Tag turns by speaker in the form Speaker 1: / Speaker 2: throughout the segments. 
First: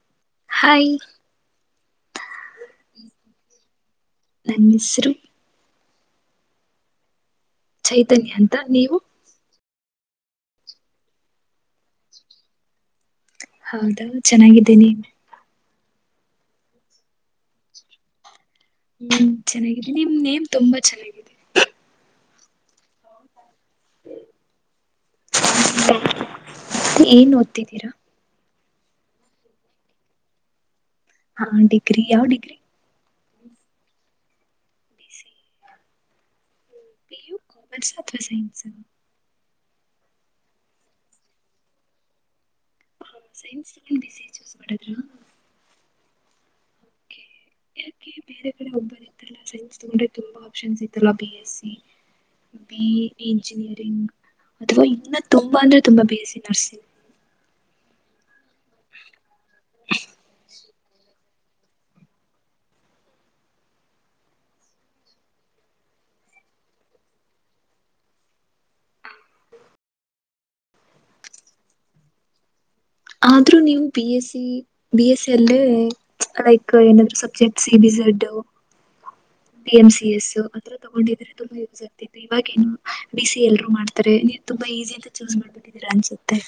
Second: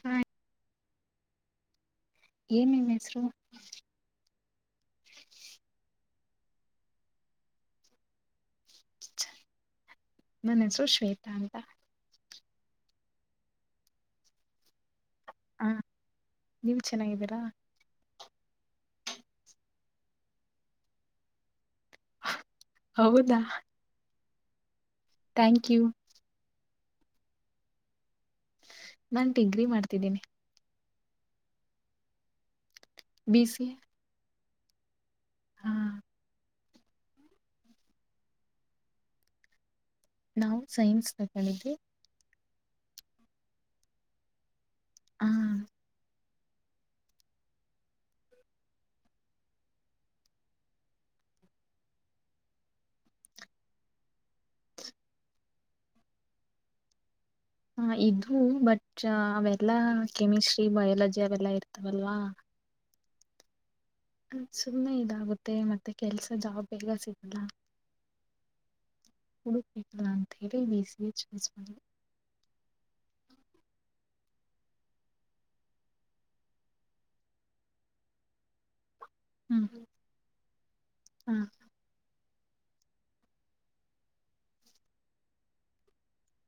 Speaker 1: ಹ್ಮ
Speaker 2: ಾಯಿ [inaudible]
Speaker 1: ಏನ್ ನಿನ್ ಹೆಸ್ರು
Speaker 2: ನನ್ ಹೆಸ್ರು ಚೈತನ್ಯ ಅಂತ ನೀವು
Speaker 1: ನನ್ ಹೆಸ್ರು ಶ್ವೇತಾ ಅಂತ
Speaker 2: ಹೌದಾ ಚೆನ್ನಾಗಿದೀನಿ
Speaker 1: ಹಾ ನೀವು ಚೆನ್ನಾಗಿದ್ದೀರಾ
Speaker 2: ಹ್ಮ ಚೆನ್ನಾಗಿದಿ ನಿಮ್ ನೇಮ್ ತುಂಬಾ ಚೆನ್ನಾಗಿದೆ
Speaker 1: ಹೌದಾ ಥ್ಯಾಂಕ್ ಯು
Speaker 2: ಏನ್ ಓದ್ತಿದ್ದೀರಾ
Speaker 1: ನಾನ್ ಡಿಗ್ರಿ ಮಾಡ್ತಿದ್ದೀನಿ
Speaker 2: ಹಾ ಡಿಗ್ರಿ ಯಾವ್ ಡಿಗ್ರಿ
Speaker 1: ಬಿ ಸಿ ಎ ಹ
Speaker 2: ಪ ಯು ಕಮರ್ಸ್ ಅಥವಾ ಸೈನ್ಸ್
Speaker 1: ನಾವು ಸೈನ್ಸ್ ತಗೊಂಡಿದ್ದೆ
Speaker 2: ಹ ಸೈನ್ಸ್ೊಂ [unintelligible] ಡ ಚೂಸ್ ಮಾಡ
Speaker 1: ಹಾ
Speaker 2: ಓಕೆ. ಯಾಕೆ ಬೇರೆ ಕಡೆ ಹೋಗ್ಬೋತ್ತಲ್ಲ ಸೈನ್ಸ್ ತಂದ್ರೆ ತುಂಬಾ ಆಪ್ಷನ್ಸ್ ಇತ್ತಲ್ಲ ಬಿ ಎಸ್ಸ ಬಿ ಇಂಜಿನಿಯರಿಂಗ್ ಅಥವಾ ಇನ್ನು ತುಂಬಾ ಅಂದ್ರೆ ತುಂಬಾ ಬಿಸ ನರ್ಸಿಂಗ್
Speaker 1: ಹ ಇದು ಬಟ್ ಅವೆಲ್ಲಾ ಕೆಮಿಸ್ಟ್ರಿ ಬಯಾಲಜಿ ವೆ [unintelligible] ಲ್ಲ ಇರ್ತಾವಲ್ವಾ ಸುಮ್ಮನೆ ಇದಾಗುತ್ತೆ ಮತ್ತೆ ಕೆಲ್ಸ ಜಾಬ್ ಬೇಗ ಸಿಗತಾ ಕುಡುಲಾಂತ ಹೇಳೇಳಿ ಬಸಎ ಚಸ್ ಮಾಡಿ [unintelligible]
Speaker 2: ಆದ್ರೂ ನೀವು B S C B S C ಅಲ್ಲಿ ಲೈಕ್ ಏನಾದ್ subject C B Z
Speaker 1: hmm
Speaker 2: B M C S ಅದ್ರ್ ತಗೊಂಡಿದ್ರೆ
Speaker 1: ಹ
Speaker 2: ತುಂಬಾ ಯೂಸ್ ಆಗ್ತಿ ಇವಾಗೇನು ಬಿ ಸಿ ಎ ಎಲ್ರೂ ಮಾಡ್ತಾರೆ ನೀವ್ ತುಂಬಾ ಈಸಿ ಅಂತ ಚೂಸ್ ಮಾಡ್ಬಿಟ್ಟಿದ್ದೀರಾ ಅನ್ಸುತ್ತೆ.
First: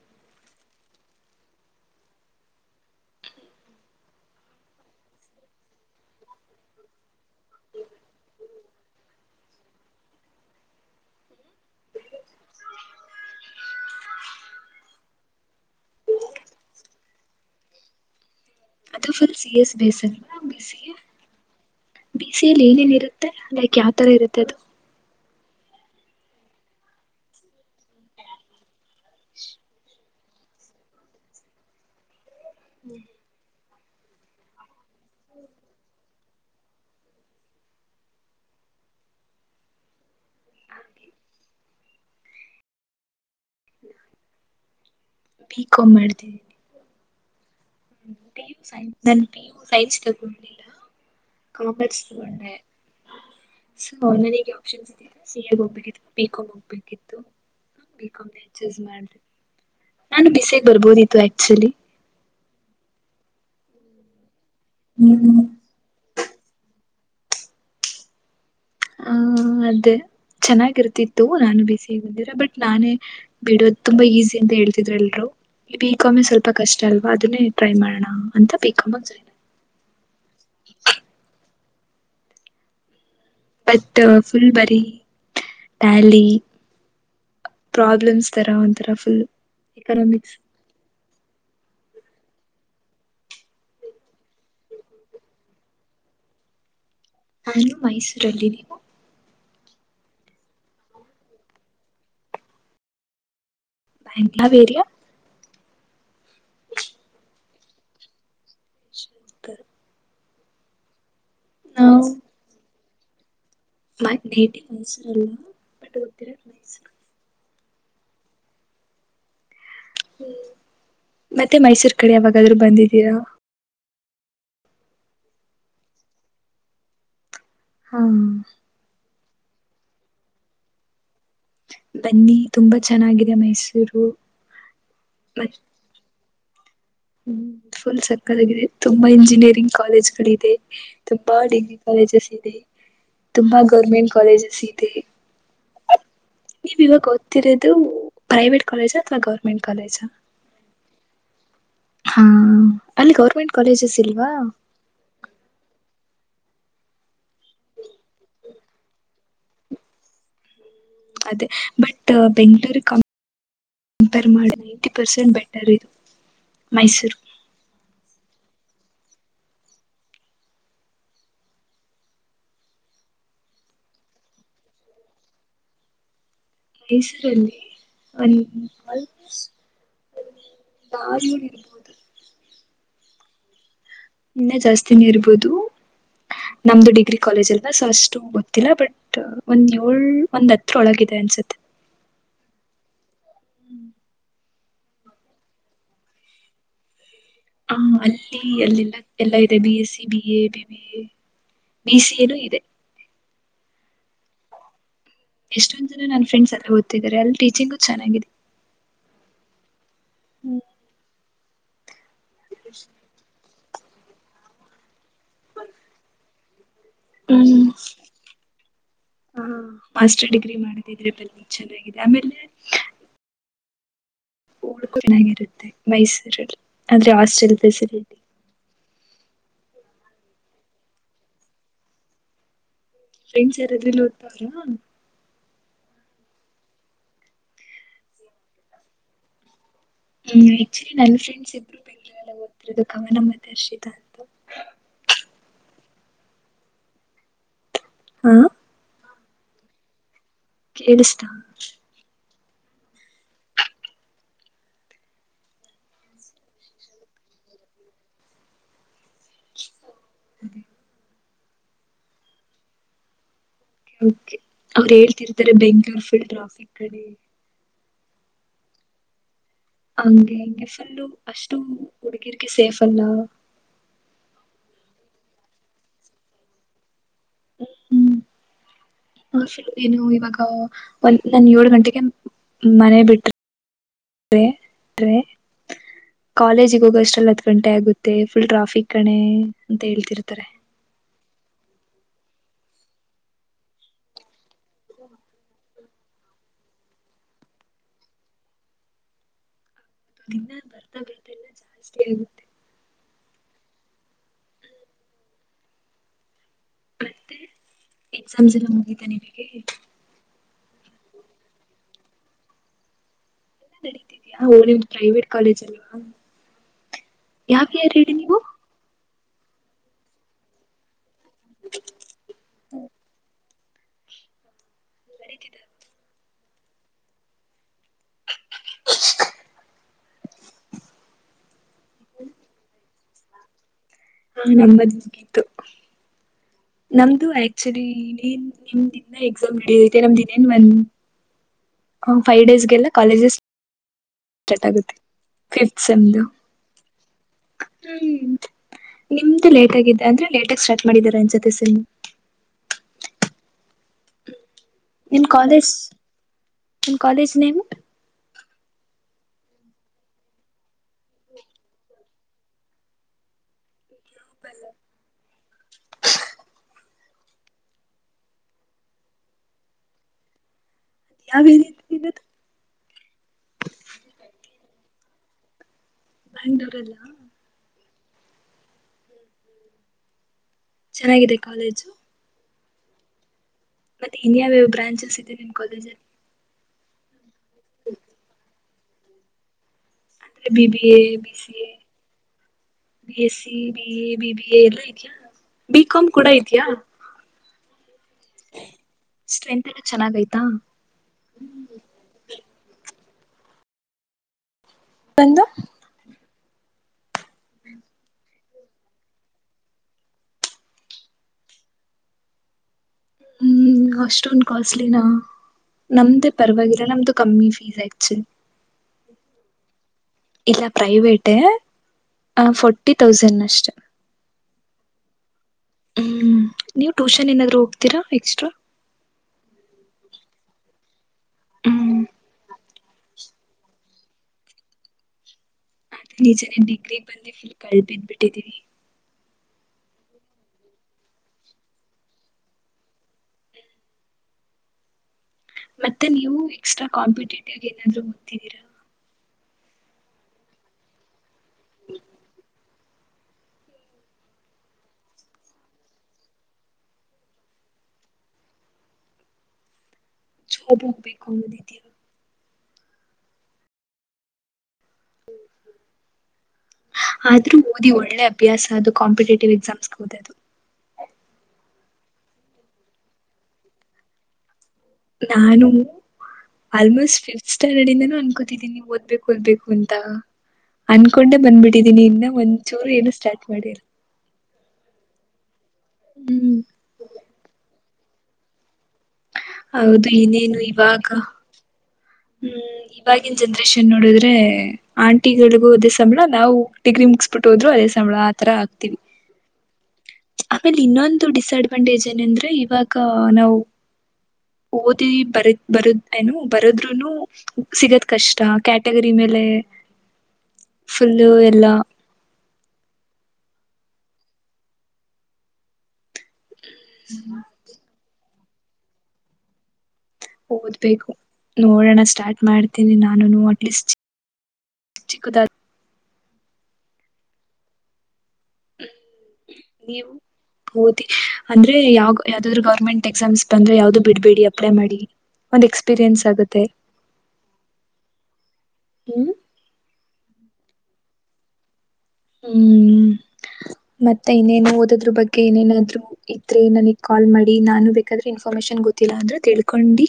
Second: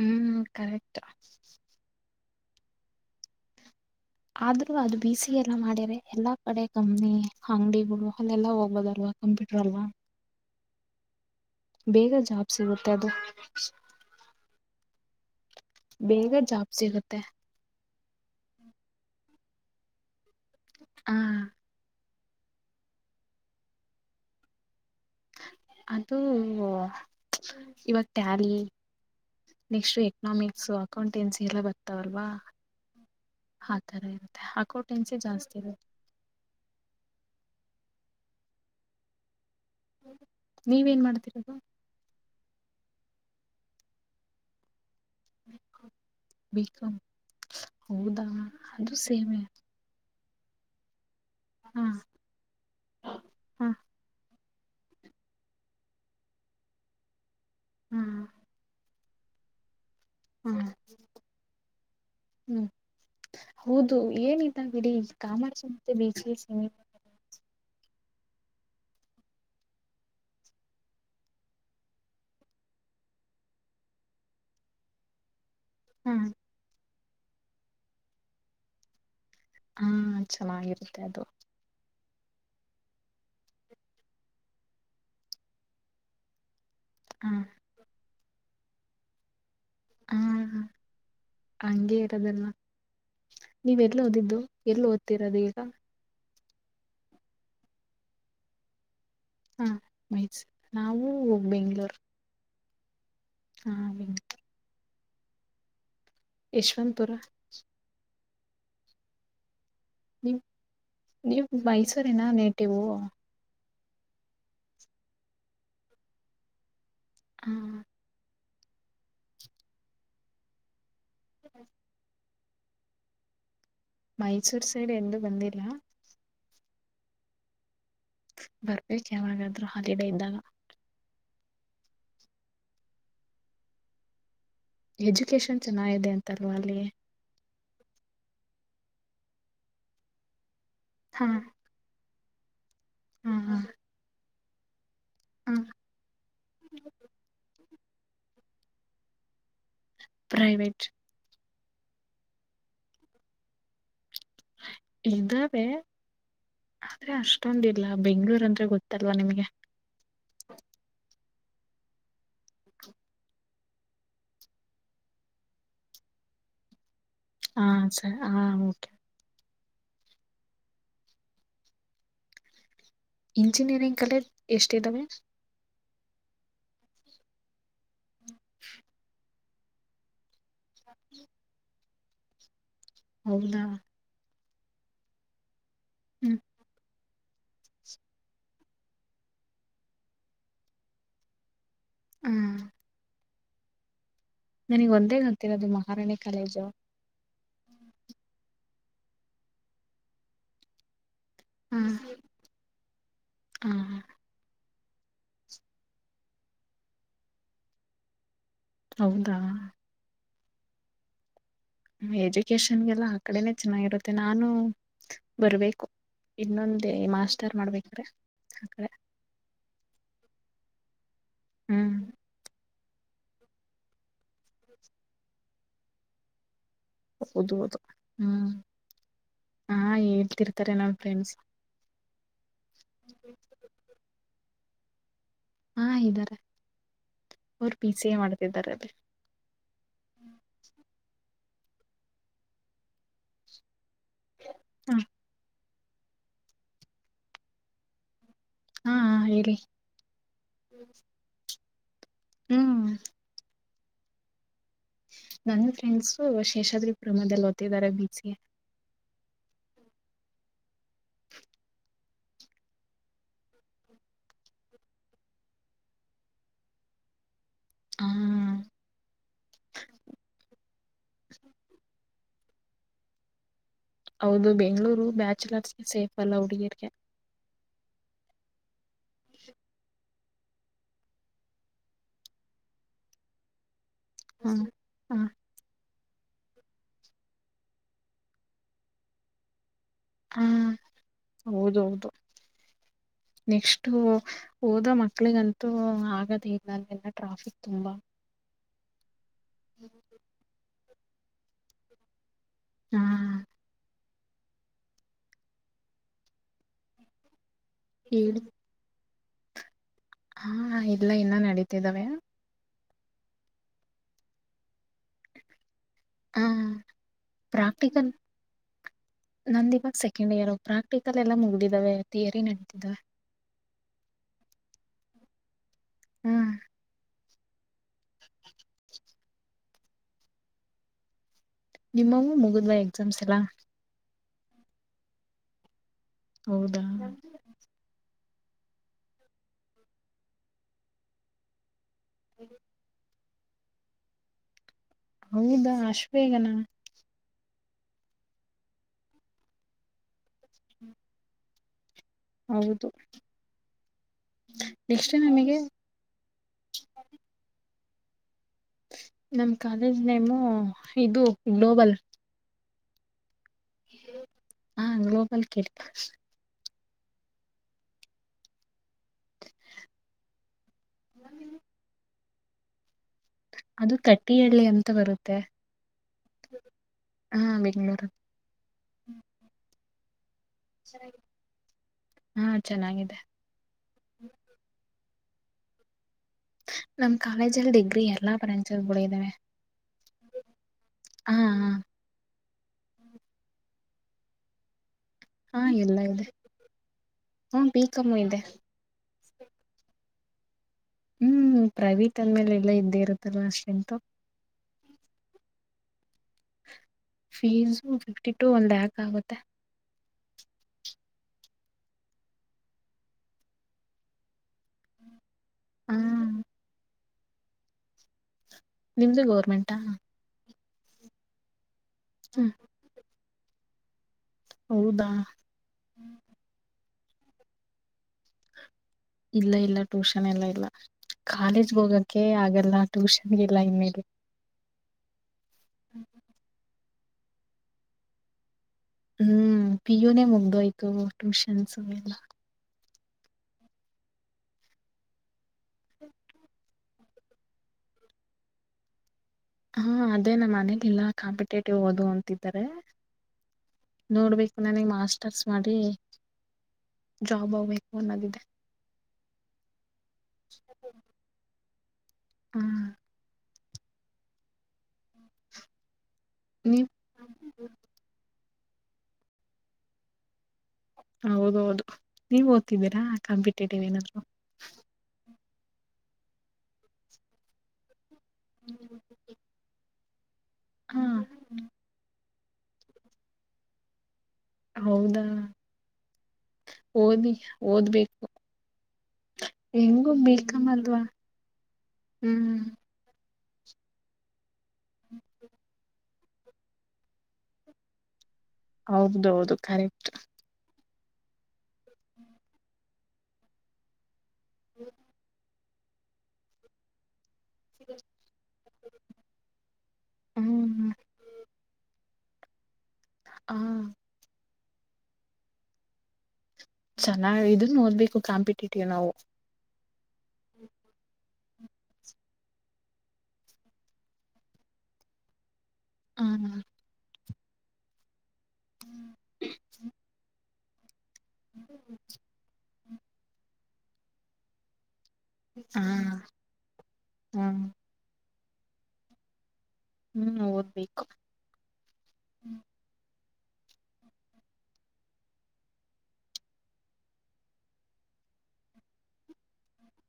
Speaker 1: ಹ್ಮ್ ಕರೆಕ್ಟ್. ಆದ್ರೂ ಅದು ಬ ಸಿ ಎಲ್ಲ ಮಾಡ್ಯರೆ ಎಲ್ಲಾ ಕಡೆ ಕಮ್ಮನಿ ಅಂಗಡಿಗಳು ಅಲ್ಲೆಲ್ಲಾ ಹೋಗೋದಲ್ ಕಂಪ್ಯೂಟರ್ ಅಲ್ವಾ ಬೇಗ ಜಾಬ್ ಸಿಗುತ್ತೆ ಅದು ಬೇಗ ಜಾಪ್ ಸಿಗುತ್ತೆ
Speaker 2: ಅದು ಫಲ್ ಸಿ ಎಸ್ ಬೇಸಾಲಿ
Speaker 1: ಹಾ
Speaker 2: ಬಿಸಲ್ಲಿ ಏನೇನ ಇರುತ್ತೆ ಲೈಕ್ ಯಾವ್ತರ ಇರುತ್ತೆ ಅದು
Speaker 1: ಅದು ಇವಾಗ ಟ್ಯಾಲಿ ನೆಕ್ಸ್ಟ್ ಎಕನಾಮಿಕ್ಸ್ ಅಕೌಂಟೆನ್ಸಿ ಎಲ್ಲ ಬರ್ತಾವಲ್ವಾ
Speaker 2: ಹ್ಮ್
Speaker 1: ಆ ತರ ಇರುತ್ತೆ ಅಕೋಟೆನ್ಸಿ ಜಾಸ್ತಿ ಇರು ನೀವೇನ್ ಮಾಡ್ತಿರೋದು,
Speaker 2: ಬಿ ಕಾಮ್ ಮಾಡ್ತಿದ್ದೀನಿ.
Speaker 1: ಬಿಕಾಮ್ ಹೌದಾ
Speaker 2: ಹ ಪಿ ಯು ಸೈನ್
Speaker 1: ಅದು
Speaker 2: ನನ್ ಪಿ
Speaker 1: ಸೇಮೆ
Speaker 2: ಯು ಸೈನ್ಸ್ ತಗೊಂಡಿಲ್ಲ.
Speaker 1: ಹಾ
Speaker 2: ಕಾಮರ್ಸ್ ತಗೊಂಡೆ
Speaker 1: ಹಾ
Speaker 2: ಸೊ ನನಿಗ್ಯೋ ಚೂಸ್ ಸಿ ಎ ಹೋಗ್ಬೇಕಿತ್ತು ಬಿಕಾಮ್ ಹೋಗ್ಬೇಕಿತ್ತು
Speaker 1: ಹಾ
Speaker 2: ಬಿಕಾಮೆ ಚೂಸ್ ಮಾಡ್ದೆ. ನಾನು ಬಿ ಸಿ
Speaker 1: ಹಾ
Speaker 2: ಎಗ್ ಬರ್ಬೋದಿತ್ತು ಆಕ್ಚುಲಿ.
Speaker 1: ಹ್ಮ್ ಹೌದು ಏನಿಲ್ಲ ಬಿಡಿ ಕಾಮರ್ಸು ಮತ್ತೆ ಬಿ ಸಿ ಎ ಸೆಮಿ
Speaker 2: ಆ ಅದೇ ಚೆನ್ನಾಗಿರ್ತಿತ್ತು ನಾನು ಬಿ ಸಿ ಎ ಗ್ ಬಂದಿರೆ ಬಟ್ ನಾನೇ ಬಿಡೋ ಅದು ತುಂಬಾ ಈಸಿ ಅಂತ ಹೇಳ್ತಿದ್ರು ಎಲ್ರು ಇ
Speaker 1: ಹಾ
Speaker 2: ಬಿಕಾಮೆ ಸ್ವಲ್ಪ ಕಷ್ಟ ಅಲ್ವಾ ಅದನ್ನೇ ಟ್ರೈ ಮಾಡೋಣ ಅಂತ ಬಿಕಾಮಿಗ್ ಜಾಯಿನ್
Speaker 1: ಹಾ ಚೆನ್ನಾಗಿರುತ್ತೆ ಅದು.
Speaker 2: ಬಟ್ ಫುಲ್ ಬರೀ ಟ್ಯಾಲಿ.
Speaker 1: ಹ
Speaker 2: ಪ್ರಾಬ್ಲಮ್ಸ್ ತರ ಒಂಥರ ಫುಲ್
Speaker 1: ಆ
Speaker 2: ಎಕನಾಮಿಕ್ಸ್
Speaker 1: ಅಂಗೇ ತದಲ್ವಾ ನೀವ್ ಎಲ್ ಓದಿದ್ದು ಎಲ್ ಓದ್ತಿರೋದು ಈಗ.
Speaker 2: ನಾನು ಮೈಸೂರಲ್ಲಿ ನೀವು,
Speaker 1: ಹಾ ಮೈಸೂರ್ ನಾವೂ ಬೆಂಗ್ಳೂರ್ ಹಾ ಬೆಂಗ್
Speaker 2: ಬ್ಯಾಂಗ್ ಯಾವ್ ಏರಿಯಾ.
Speaker 1: ಯಶವಂತ್ಪುರ.
Speaker 2: ಯ [unintelligible]
Speaker 1: ನೀವ್ ನೀವ್
Speaker 2: ನಾವು
Speaker 1: ಮೈಸೂರಿನಾ ನೇಟಿವು.
Speaker 2: ಮ ನೇಟಿವ್ ಮೈಸೂರಲ್ಲ ಬಟ್ ಓತ್ತಿರೋದ್ ಮೈಸೂರ್.
Speaker 1: ಹಾ
Speaker 2: ಹ್ಮ್ ಮತ್ತೆ ಮೈಸೂರ್ ಕಡೆ ಯಾವಾಗಾದ್ರೂ ಬಂದಿದ್ದೀರ.
Speaker 1: ಮೈಸೂರ್ ಸೈಡ್ ಎಂದೂ ಬಂದಿಲ್ಲ.
Speaker 2: ಹಾ
Speaker 1: ತ್ತ್ ಯಾವಾಗಾದ್ರು ಹಾಲಿಡೇ ಇದ್ದಾಗ
Speaker 2: ಬನ್ನಿ ತುಂಬಾ ಚೆನ್ನಾಗಿದೆ ಮೈಸೂರು.
Speaker 1: ಎಜುಕೇಶನ್ ಚೆನ್ನಾಗಿದೆ ಅಂತಲ್ವಾ ಅಲ್ಲಿ.
Speaker 2: ಫುಲ್ ಸಕ್ಕಲ್ ಆಗಿದೆ ತುಂಬಾ ಇಂಜಿನಿಯರಿಂಗ್ ಕಾಲೇಜ್ ಗಳಿದೆ.
Speaker 1: ಹಾ
Speaker 2: ತುಂಬಾ ಡಿಗ್ರಿ ಕಾಲೇಜಸ್ ಇದೆ
Speaker 1: ಹಾ ಹಾ
Speaker 2: ತುಂಬಾ ಗೌರ್ಮೆಂಟ್ ಕಾಲೇಜಸ್ ಇದೆ.
Speaker 1: ಹಾ
Speaker 2: ನೀವ್ ಇವಾಗ್ ಓತ್ತಿರೋದು ಪ್ರೈವೇಟ್ ಕಾಲೇಜಾ ಅಥವಾ ಗೌರ್ಮೆನ್
Speaker 1: ಪ್ರೈವೇಟ್.
Speaker 2: ಹಾ ಅಲ್ಲಿ ಗೌರ್ಮೆಂಟ್ ಕಾಲೇಜಸ್ ಇಲ್ವಾ
Speaker 1: ಇದಾವೆ ಆದ್ರೆ ಅಷ್ಟೊಂದಿಲ್ಲ ಬೆಂಗ್ಳೂರ್ ಅಂದ್ರೆ ಗೊತ್ತಲ್ವಾ ನಿಮ್ಗೆ
Speaker 2: ಅದೇ ಬಟ್ ಬೆಂಗಗಳೂರು ಕ ಕಂಪೇರ್ ಮಾಡ ನೈಟಿ ಪರ್ಸೆಂಟ್ ಬೆಟರ್ ಇದು ಮೈಸೂರು
Speaker 1: ಹಾ ಸರಿ ಹ ೆ ಇಂಜಿನಿಯರಿಂಗ್ ಕಾಲೇಜ್ ಎಷ್ಟಿದಾವೆ,
Speaker 2: ಮೈಸುರಲ್ಲಿ ಒನ್ [unintelligible] [unintelligible]
Speaker 1: ಹೌದಾ
Speaker 2: ಇನ್ನ ಜಾಸ್ತಿನೇ ಇರ್ಬೋದು
Speaker 1: ಹ್ಮ್
Speaker 2: ನಮ್ದು ಡಿಗ್ರಿ ಕಾಲೇಜ್ ಅಲ್ವಾ ಸೊ ಅಷ್ಟು ಗೊತ್ತಿಲ್ಲ ಬಟ್ ಒಂದ್ ಏಳ್ ಒಂದ್ ಹತ್ರ್ ಒಳಗಿದೆ ಅನ್ಸತ್ತೆ.
Speaker 1: ಹ್ಮ್
Speaker 2: ಹ್ಮ್
Speaker 1: ನನಿಗ್ ಒಂದೇ ಗೊತ್ತಿರೋದು ಮಹಾರಾಣಿ ಕಾಲೇಜು.
Speaker 2: ಹ ಅಲ್ಲಿ ಅಲ್ಲಿಲ್ಲ ಎಲ್ಲ ಇದೆ B S B A B B A ಬಿಸಿಯನೂ ಇದೆ
Speaker 1: ಹ್ಮ ಹ
Speaker 2: ಎಷ್ಟೊಂದ್ ಜನ ನನ್ ಫ್ರೆಂಡ್ಸ್ ಎಲ್ಲ ಓದತ್ತಿದಿದ್ದಾರೆ ಅಲ್ಲಿ ಟೀಚಿಂಗು ಚೆನ್ನಾಗಿದೆ
Speaker 1: ಹೌದಾ
Speaker 2: ಹ್ಮ್
Speaker 1: ಎಜುಕೇಶನ್ಗೆಲ್ಲ ಆ ಕಡೆನೆೇ ಚೆನ್ನಾಗಿರುತ್ತೆ ನಾನು ಬರ್ಬೇಕು ಇನ್ನೊಂದು ಅೇ ಮಾಸ್ಟರ್
Speaker 2: ಹ್ಮ್
Speaker 1: ಮಾಡ್ಬೇಕ್ರ ಆಕಡೆ
Speaker 2: ಮಾಸ್ಟರ್ ಡಿಗ್ರಿ ಮಾಡದಿದ್ರೆ ಬೆಲ್
Speaker 1: ಹ್ಮ್
Speaker 2: ಚೆನ್ನಾಗಿದೆ ಆಮೇಲೆ ಓಡ್ಕೋ ಚೆನ್ನಾಗಿರುತ್ತೆ ಮೈಸೂರಲ್ಲಿ ಆದ್ರೆ ಹಾಸ್ಟೆಲ್
Speaker 1: ಹೌದು ಹೌದು
Speaker 2: ಫೆಸಿಲಿಟಿ
Speaker 1: ಹ್ಮ್ ಹಾ ಹೇಳ್ತಿರ್ತಾರೆ ನಾವ ಫ್ರೆಂಡ್ಸ್
Speaker 2: ಫ್ರೆಂ್ಸ್ ಯಾರಾದ್ರೂ ನೋದ್ತಾವ್ರಾ
Speaker 1: ಹಾ ಇದ್ದಾರೆ ಅವರು ಪಿ ಸಿ ಎ ಮಾಡ್ತಿದ್ದಾರೆ ಅಲ್ಲಿ
Speaker 2: ಹ್ಮ್ ಆಕ್ಚುಲಿ ನನ್ ಫ್ರೆಂಡ್ಸ್ ಇಬ್ಬರು ಬೆಂಗಳೂಲ್ಲ ಓದ್ತಿರೋದು ಕವನ ಮತ್ತೆ ಅರ್ಷಿತ
Speaker 1: ಹ್ಮ
Speaker 2: ಹಾ
Speaker 1: ಹಾ ಹೇಳರಿ
Speaker 2: ಎಿಸ
Speaker 1: ಹ್ಮ್ ನನ್ ಫ್ರೆಂಡ್ಸು ಶೇಷಾದ್ರಿಪುರ ಮದ ಓದ್ಿದ್ದಾರೆ ಬೀಸಗೆ
Speaker 2: ಹಾಗೆ ೆ ಅವ್ರು ಹೇಳ್ತಿರ್ತಾರೆ ಬೆಂಗ್ಗಳೂರ್ ಫುಲ್ ಟ್ರಾಫಿಕ್ ಕಡೆ
Speaker 1: ಹಾ
Speaker 2: ಹಂಗೆ ಹಿಂಗೆ ಫಲ್ಲು ಅಷ್ಟು ಹುಡುಗಿರ್ರಿಗೆ ಸೇಫ್ ಅಲ್ಲ
Speaker 1: ಹೌದು ಬೆಂಗ್ಳೂರು ಬ್ಯಾಚುಲರ್ಸ್ಗೆ ಸೇಫ್ ಅಲ್ಲ ಹುಡುಗೀರ್ಗೆ
Speaker 2: ಹ್ಮ ಹ್ಮ್ ಏನು ಇವಾಗ ಒಂದ ನನ್ ಏಳ್ ಗಂಟೆಗೆ ಮನೆ ಬಿಟ್ರ
Speaker 1: ಹ್ಮ ಹ
Speaker 2: ಕಾಲೇಜಿಗೆ ಹೋಗಷ್ಟಲ್ಲಿ ಹತ್ತು ಗಂಟೆ ಆಗುತ್ತೆ ಫುಲ್ ಟ್ರಾಫಿಕ್ ಕಣೆ ಅಂತ ಹೇಳ್ತಿರ್ತಾರೆ
Speaker 1: ಹೌದೌದು
Speaker 2: ಹ
Speaker 1: ನೆಕ್ಸ್ಟ್ು ಓದೋ ಮಕ್ಳಿಗಂತೂ ಆಗದ ಇದನಲ್ಲಿಲ್ಲ ಟ್ರಾಫಿಕ್ ತುಂಬಾ
Speaker 2: ನಿನ್ನ ಬರ್ತಾ ಬರ್ತಾ ಇಲ್ಲ ಜಾಸ್ತಿ ಆಗುತ್ತೆ
Speaker 1: ಹ್ಮ
Speaker 2: ಬೆ
Speaker 1: ಕೇಳಿ
Speaker 2: ಎಕ್ಸಾಮ್ಸ್ ಎಲ್ಲ ಮುಗಿತ ನಿಮಗೆ
Speaker 1: ಹಾ ಇಲ್ಲ ಇನ್ನ ನಡೀತಿದಾವೆ
Speaker 2: ಎಲ್ಲ ನಡತಿದ್ಯಾ ್ ಪ್ರೈವೇಟ್ ಕಾಲೇಜ್ಲ್ವಾ
Speaker 1: ಆ
Speaker 2: ಯಾವ ಯಾರ
Speaker 1: ಪ್ರಾಕ್ಟಿಕಲ್
Speaker 2: ಹೇಳಡಿ ನೀವು
Speaker 1: ನಂದ ಇವಾಗ ಸೆಕೆಂಡ್ ಇಯರ್ ಪ್ರಾಕ್ಟಿಕಲ್ ಎಲ್ಲ ಮುಗಿದಾವೆ ಿಯರಿ ನಡತಿದಾವ
Speaker 2: ನರಿೀತಿದೆ
Speaker 1: ಹ್ಮ್
Speaker 2: [inaudible]
Speaker 1: ನಿಮ್ಮವೂ ಮುಗುದ್ವಾ ಎಕ್ಸಾಮ್ಸ್ ಎಲ್ಲಾ
Speaker 2: ಹ ನದಗೀತ
Speaker 1: ಹೌದಾ
Speaker 2: ನಮ್ದು ಆಕ್ಚುಲಿ ನಿನ್ ನಿಮ್ದಿನ ಎಕ್ಸಾಮ್ ಹಿಡಐತೆ ನಮ್ದಿನ ಏನ್ ಬಂದ ಫೈವ್ ಡೇಸ್ಗೆಲ್ಲ ಕಾಲೇಜಸ್ ಕೆಟ್ಗುತ್ತೆ
Speaker 1: ಹೌದಾ ಅಷ್ಟ ಬೇಗ ನ
Speaker 2: ಹ್ಮ್ ನಿಮ್ದು ಲೇಟ್ ಆಗಿದ್ದ ಅಂದ್ರೆ ಲೇಟ್ ಆಗ ಸ್ಟಾರ್ಟ್ ಮಾಡಿದಿದ್ದಾರೆ ಅನ್ ಜೊತೆ ಸಮ್
Speaker 1: ಹೌದು ನೆಕ್ಸ್ಟ್
Speaker 2: ನಿನ್
Speaker 1: ನಮಗೆ
Speaker 2: ಕಾಲೇಜ್ ನಿನ್ ಕಾಲೇಜ್ ನೇಮ್
Speaker 1: ನಮ್ ಕಾಲೇಜ್ ನೇಮು ಇದು ಗ್ಲೋಬಲ್ ಹಾ ಗ್ಲೋಬಲ್ ಕೇಳ
Speaker 2: ಯಾವ್ ಏರಿಯಾ ನೀವು ಇರೋದು
Speaker 1: ಅದು ತಟ್ಟಿ ಹಳ್ಳಿ ಅಂತ ಬರುತ್ತೆ
Speaker 2: ಬೆಂಗಳೂರಲ್ಲ
Speaker 1: ಹ್ಮ
Speaker 2: ಚೆನ್ನಾಗಿದೆ ಕಾಲೇಜು
Speaker 1: ಹಾ ಚೆನ್ನಾಗಿದೆ
Speaker 2: ಮತ್ತೆ ಇನ್ಯಾವ್ಯಾವ ಬ್ರಾಂಚಸ್ ಇದೆ ನಿಮ್ಮ್ ಕಾಲೇಜಲ್ಲಿ
Speaker 1: ನಮ ಕಾಲೇಜಲ್ಲಿ ಡಿಗ್ರಿ ಎಲ್ಲಾ ಪಂಚದಗಳು ಇದಿದಾವೆ
Speaker 2: ಅಂದೆ B B A B C A B S B A BBA ಎಲ್ಲ ಐತಿಯಾ
Speaker 1: ಹಾ ಎಲ್ಲ
Speaker 2: ಬಿಿಕಾಾಮ್ ಕೂಡ
Speaker 1: ಇದೆ
Speaker 2: ಐತಿಯಾ
Speaker 1: ಹ್ಮ ಬೀ ಕಮಯದೆೆ
Speaker 2: ಸ್ಟ್ರೆಂತ್ ಎಲ್ಲ ಚೆನ್ನಾಗಯ್ತಾ
Speaker 1: ಹ್ಮ್ ಪ್ರೈವೇಟ್ ಅಂದ್ಮೇಲೆ ಎಲ್ಲಾ ಇದ್ದೇ ಇರುತ್ತಲ್ ಅಷ್ಟೆಟು
Speaker 2: ಒಂದು
Speaker 1: ಫೀಸ್ ಫಿಫ್ಟಿ ಟು ಒಂದ್ ಲೆಕ್ ಆಗುತ್ತೆ
Speaker 2: ಹ್ಮ್ ಅಷ್ಟೊಂದ ಕಾಸ್ಟ್ಲಿನ
Speaker 1: ಹ
Speaker 2: ನಮ್ದೇ ಪರವಾಗಿಲ್ಲ ನಮ್ದು ಕಮ್ಮಿ ಫೀಸ್ ಆಯ
Speaker 1: ನಿಮ್ದು ಗೌರ್ಮೆಂಟಾ
Speaker 2: ಇಲ್ಲ ಪ್ರೈವೇಟೇ
Speaker 1: ಹ್ಮ್
Speaker 2: ಫೋರ್ಟಿ ತೌಸಂಡ್ ಅಷ್ಟೆ
Speaker 1: ಹೌದಾ
Speaker 2: ಹ್ಮ್ ನೀವು ಟ್ಯೂಷನ್ ಏನಾದ್ರು ಹೋಗ್ತೀರಾ ಎಕ್ಸ್ಟ್ರಾ
Speaker 1: ಇಲ್ಲ ಇಲ್ಲ ಟ್ಯೂಷನ್ ಎಲ್ಲ ಇಲ್ಲ ಕಾಲೇಜ್ಗೆ
Speaker 2: ಹ್ಮ್
Speaker 1: ಹೋಗಕೆ ಹಾಗೆಲ್ಲ ಟ್ಯೂಷನ್ಗೆಲ್ಲ ಇ ಮೇಲೆ
Speaker 2: ಆದ್ರೆ ನಿಜನೇ ಡಿಗ್ರಿ ಬಂದ ಫುಲ್ ಕಳು ಬಿದ್ದ್ ಬಿಟ್ಟಿದ್ದೀವಿ
Speaker 1: ಹ್ಮ್ ಪಿ ಯುನೇ ಮುಗ್ದೋಯ್ತು ಟ್ಯೂಷನ್ಸ್ ಎಲ್ಲ
Speaker 2: ಮತ್ತೆ ನೀವು ಎಕ್ಸ್ಟ್ರಾ ಕಾಂಪಿಟೇಟಿವ್ ಏನಾದ್ ಓದ್ದ್ದೀರಾ
Speaker 1: ಹಾ ಅದೇ ನಮ್ಮ ಮನಲಿಲ್ಲ ಕಾಂಪಿಟೇಟಿವ್ ಹಓದು ಅಂತಿದ್ದಾರೆ ನೋಡ್ಬೇಕು ನನಗ್ ಮಾಸ್ಟರ್ಸ್ ಮಾಡಿ ಜಾಬ್ ಆಗ್ಬೇಕು ಅನ್ನಾಗಿದೆ
Speaker 2: ಚೋಬ ಹೋಗ್ಬೇಕು ಅ ದಿದ
Speaker 1: ಹ್ಮ್ ನೀವ್
Speaker 2: ಆದ್ರೂ ಓದಿ ಒಳ್ಳೆ ಅಭ್ಯಾಸ ಅದು ಕಾಂಪಿಟೇಟಿವ್ ಎಕ್ಸಾಮ್ಸ್ಗೆ ಓದೋದು
Speaker 1: ಹೌದ ಹೌದು ನೀವ್ ಓದ್ತಿದ್ದೀರಾ ಕಾಂಪಿಟೇಟಿವ್ ಏನಾದ್ರು
Speaker 2: ನಾನು ಆಲ್ಮೋಸ್ಟ್ ಫಿಫತ್ ಸ್ಟ್ಯಾಂಡರ್ಡ್ ಇಂದ ನ ಗತಿದ್ದೀನಿ ಓದ್ಬೇಕು ಓದ್ಬೇಕು ಅಂತ ಅನ್ಕೊಂಡೆ
Speaker 1: ಹಾ
Speaker 2: ಬಂದ್ಬಿಟ್ಟಿದೀನಿ ಇನ್ನ ಒಂಚೂರು ಏನು ಸ್ಟಾರ್ಟ್ ಮಾಡಿರ
Speaker 1: ಹೌದಾ
Speaker 2: ಹ್ಮ್
Speaker 1: ಓದಿ ಓದ್ಬೇಕು
Speaker 2: ಹೌದು
Speaker 1: ಹೆಂಗು
Speaker 2: ಇನೇನು
Speaker 1: ಬೇಕಮ್ ಅಲ್ವಾ
Speaker 2: ಇವಾಗ ಹೂ
Speaker 1: ಹ್ಮ್
Speaker 2: ಇವಾಗಿವಾಗಿನ ಜನ್ರೇಷನ್ ನೋಡಿದ್ರೆ ಆಂಟಿಗಳಿಗೂ ಅದ ಸಂಬಳ ನಾ ಡಿಗ್ರಿ ಮುಗಿಸಬಿಟ್ಟ ಹೋದ್ರು ಅದೇ ಸಂಬಳ ತರ ಆಗ್ತೀವಿ
Speaker 1: ಹೌದೌದು ಕರೆಕ್ಟ್
Speaker 2: ಆಮೇಲೆ ಇನ್ನೊಂದು ಡಿಸ್ಅಡ್ವಾಂಟೇಜ್ ಏನಂದ್ರೆ ಇವಾಗ ನಾವು ಓದಿ ಬರ ಬರೋದ್ ಏನು ಬರೋದ್ರುನು ಸಿಗದ್ ಕಷ್ಟ ಕ್ಯಾಟಗರಿ ಮೇಲೆ
Speaker 1: ಹ್ಮ್
Speaker 2: ಫುಲ್ಲು ಎಲ್ಲಾ
Speaker 1: ಹಾ ಚೆನ್ನಾಗ ಇದನ್ ನೋಡ್ಬೇಕು ಕಾಂಪಿಟೇಟಿವ್ ನಾವು
Speaker 2: ಓದ್ಬೇಕು ನೋಡೋಣ ಸ್ಟಾರ್ಟ್ ಮಾಡ್ತೀನಿ ನಾನುನು ಅಟ್ಲೀಸ್ಟ್ ಸ ಚಿಕುದ
Speaker 1: ಹಾ ಹಾ
Speaker 2: ನೀವು ಓದಿ ಅಂದ್ರೆ ಯಾವ ಯಾವ್ದಾದ್ರು ಗವರ್ಮೆಂಟ್ ಎಕ್ಸಾಮ್ಸ್ ಬಂದ್ರೆ ಯಾವ್ದು ಬಿಡ್ಬೇಡಿ ಅಪ್ಲೈ ಮಾಡಿ ಒಂದು
Speaker 1: ಹಾ
Speaker 2: ಎಕ್ಸ್ಪೀರಿಯನ್ಸ್ ಆಗುತ್ತೆ
Speaker 1: ಹ್ಮ್
Speaker 2: ಹ
Speaker 1: ಓದಬೇಕು
Speaker 2: ಹೂ ಮತ್ತೆ ಇನ್ನೇನು ಓದೋದ್ರ ಬಗ್ಗೆ ಏೇನಾದ್ರು ಇದ್ರೆ ನನಗ್ ಕಾಲ್ ಮಾಡಿ ನಾನು ಬೇಕಾದ್ರೆ ಇನ್ಫಾರ್ಮೇಶನ್ ಗೊತ್ತ ಗಿಲ್ಲ ಅಂದ್ರೆ ತಿಳ್ಕೊಂಡಿ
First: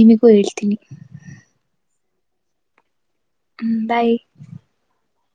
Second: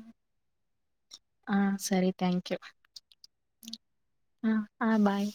Speaker 2: ನಿಮಗೂ ಹೇಳ್ತೀನಿ
Speaker 1: ಥಾಂಕ್ ಯು
Speaker 2: ಹೂ
Speaker 1: ಹಾ ಹಾ ಬಾಯ್